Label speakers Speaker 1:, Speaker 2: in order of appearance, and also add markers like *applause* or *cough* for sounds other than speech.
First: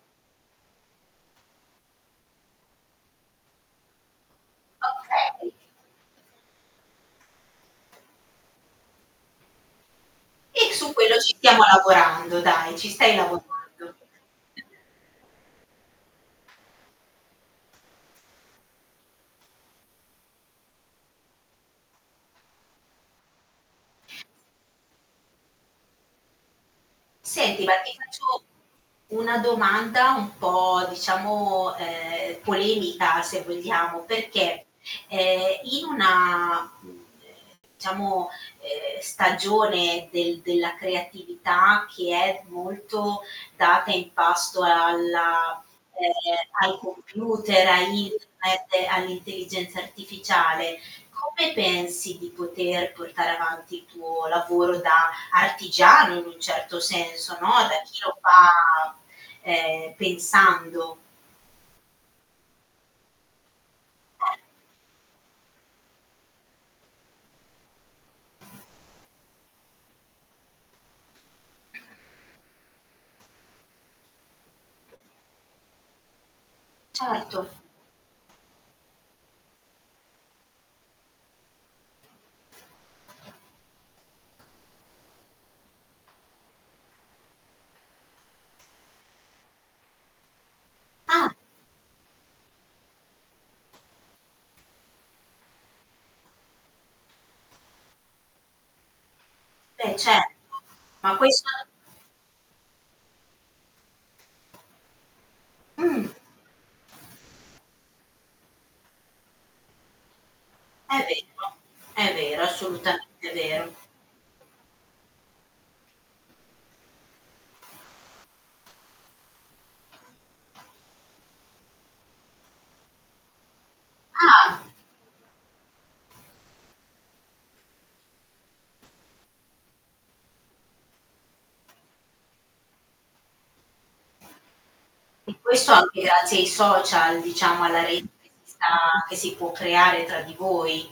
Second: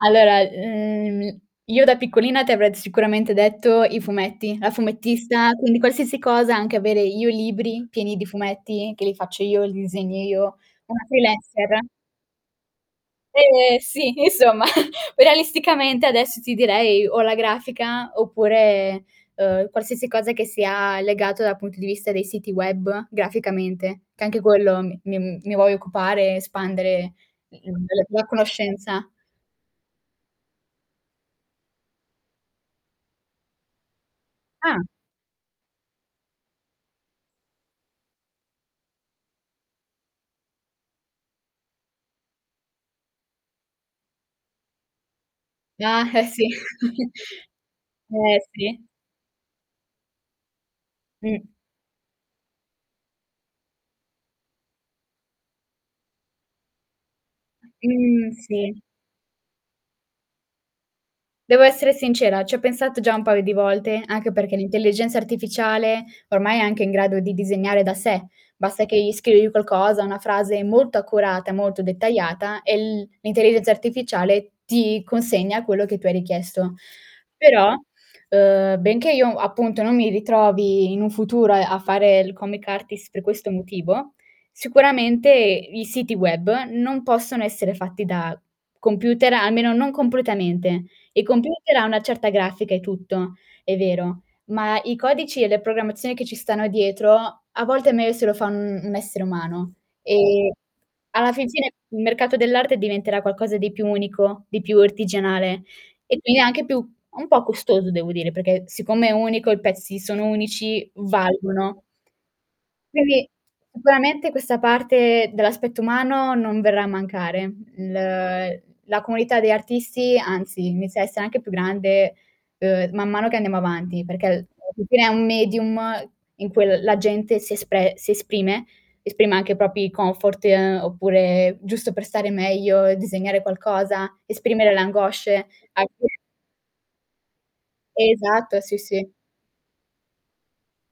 Speaker 1: Allora, ehm, mi io da piccolina ti avrei sicuramente detto i fumetti, la fumettista,
Speaker 2: Okay.
Speaker 1: quindi qualsiasi cosa, anche avere io libri pieni di fumetti, che li faccio io, li disegno io,
Speaker 2: E su
Speaker 1: una
Speaker 2: quello ci stiamo
Speaker 1: freelancer.
Speaker 2: lavorando dai, ci stai lavorando.
Speaker 1: Eh, sì, insomma *chuckles* o realisticamente adesso ti direi o la grafica, oppure, uhm, qualsiasi cosa che sia legato dal punto di vista dei siti web graficamente, che anche quello mi mi mhmm, mi voglio occupare espandere,
Speaker 2: Senti, ma
Speaker 1: uhm,
Speaker 2: ti
Speaker 1: della tua
Speaker 2: faccio
Speaker 1: conoscenza.
Speaker 2: una domanda un po' diciamo, ehm, polemica se vogliamo, perché,
Speaker 1: Ah.
Speaker 2: ehm, in una, mhmm, diciamo, uhm, stagione del della creatività che è molto data in pasto alla
Speaker 1: Ah, eh sì.
Speaker 2: ehm, ai
Speaker 1: *chuckles*
Speaker 2: computer, a
Speaker 1: Eh, sì.
Speaker 2: internet, all'intelligenza artificiale,
Speaker 1: Mh.
Speaker 2: come pensi, di poter portare avanti il tuo lavoro da artigiano, in un certo senso, no? Da chi lo
Speaker 1: Mhmm, sì.
Speaker 2: fa, ehm, pensando?
Speaker 1: Devo essere sincera, ci ho pensato già un paio di volte, anche
Speaker 2: Ah.
Speaker 1: perché l'intelligenza artificiale ormai è anche in grado di disegnare da sé, basta che gli scrivi qualcosa, una frase molto accurata, molto dettagliata, e l l'intelligenza artificiale ti consegna quello che tu hai richiesto.
Speaker 2: Certo.
Speaker 1: Però, ehm, benché io appunto non mi ritrovi in un futuro a fare il comic artist per questo motivo, sicuramente i siti web non possono essere fatti da computer, almeno non completamente. Il
Speaker 2: Ah.
Speaker 1: computer ha una certa grafica e tutto, è vero, ma i codici e le programmazioni che ci stanno dietro a volte è meglio se lo fa un n' essere umano
Speaker 2: Beh, certo,
Speaker 1: e
Speaker 2: ma
Speaker 1: alla fin
Speaker 2: questo
Speaker 1: fine il mercato dell'arte diventerà qualcosa di più unico, di più artigianale
Speaker 2: Mhmm.
Speaker 1: e quindi anche più un po' costoso devo dire, perché siccome è unico, i pezzi sono unici,
Speaker 2: È vero
Speaker 1: valgono.
Speaker 2: è vero,
Speaker 1: Quindi
Speaker 2: assolutamente vero.
Speaker 1: sicuramente questa parte dell'aspetto umano non verrà a mancare. L la comunità degli artisti, anzi, inizia a essere anche più grande, ehm, man mano che andiamo avanti, perché alla
Speaker 2: Ah.
Speaker 1: fin fine è un medium in cui l la gente si espre si esprime, esprime anche i propri comfort, ehm, oppure giusto per stare meglio, disegnare qualcosa, esprimere le
Speaker 2: E
Speaker 1: angosce.
Speaker 2: questo anche
Speaker 1: *unintelligible*
Speaker 2: grazie ai social, diciamo alla rete che
Speaker 1: Esatto, sì,
Speaker 2: sta
Speaker 1: sì.
Speaker 2: che si può creare tra di voi.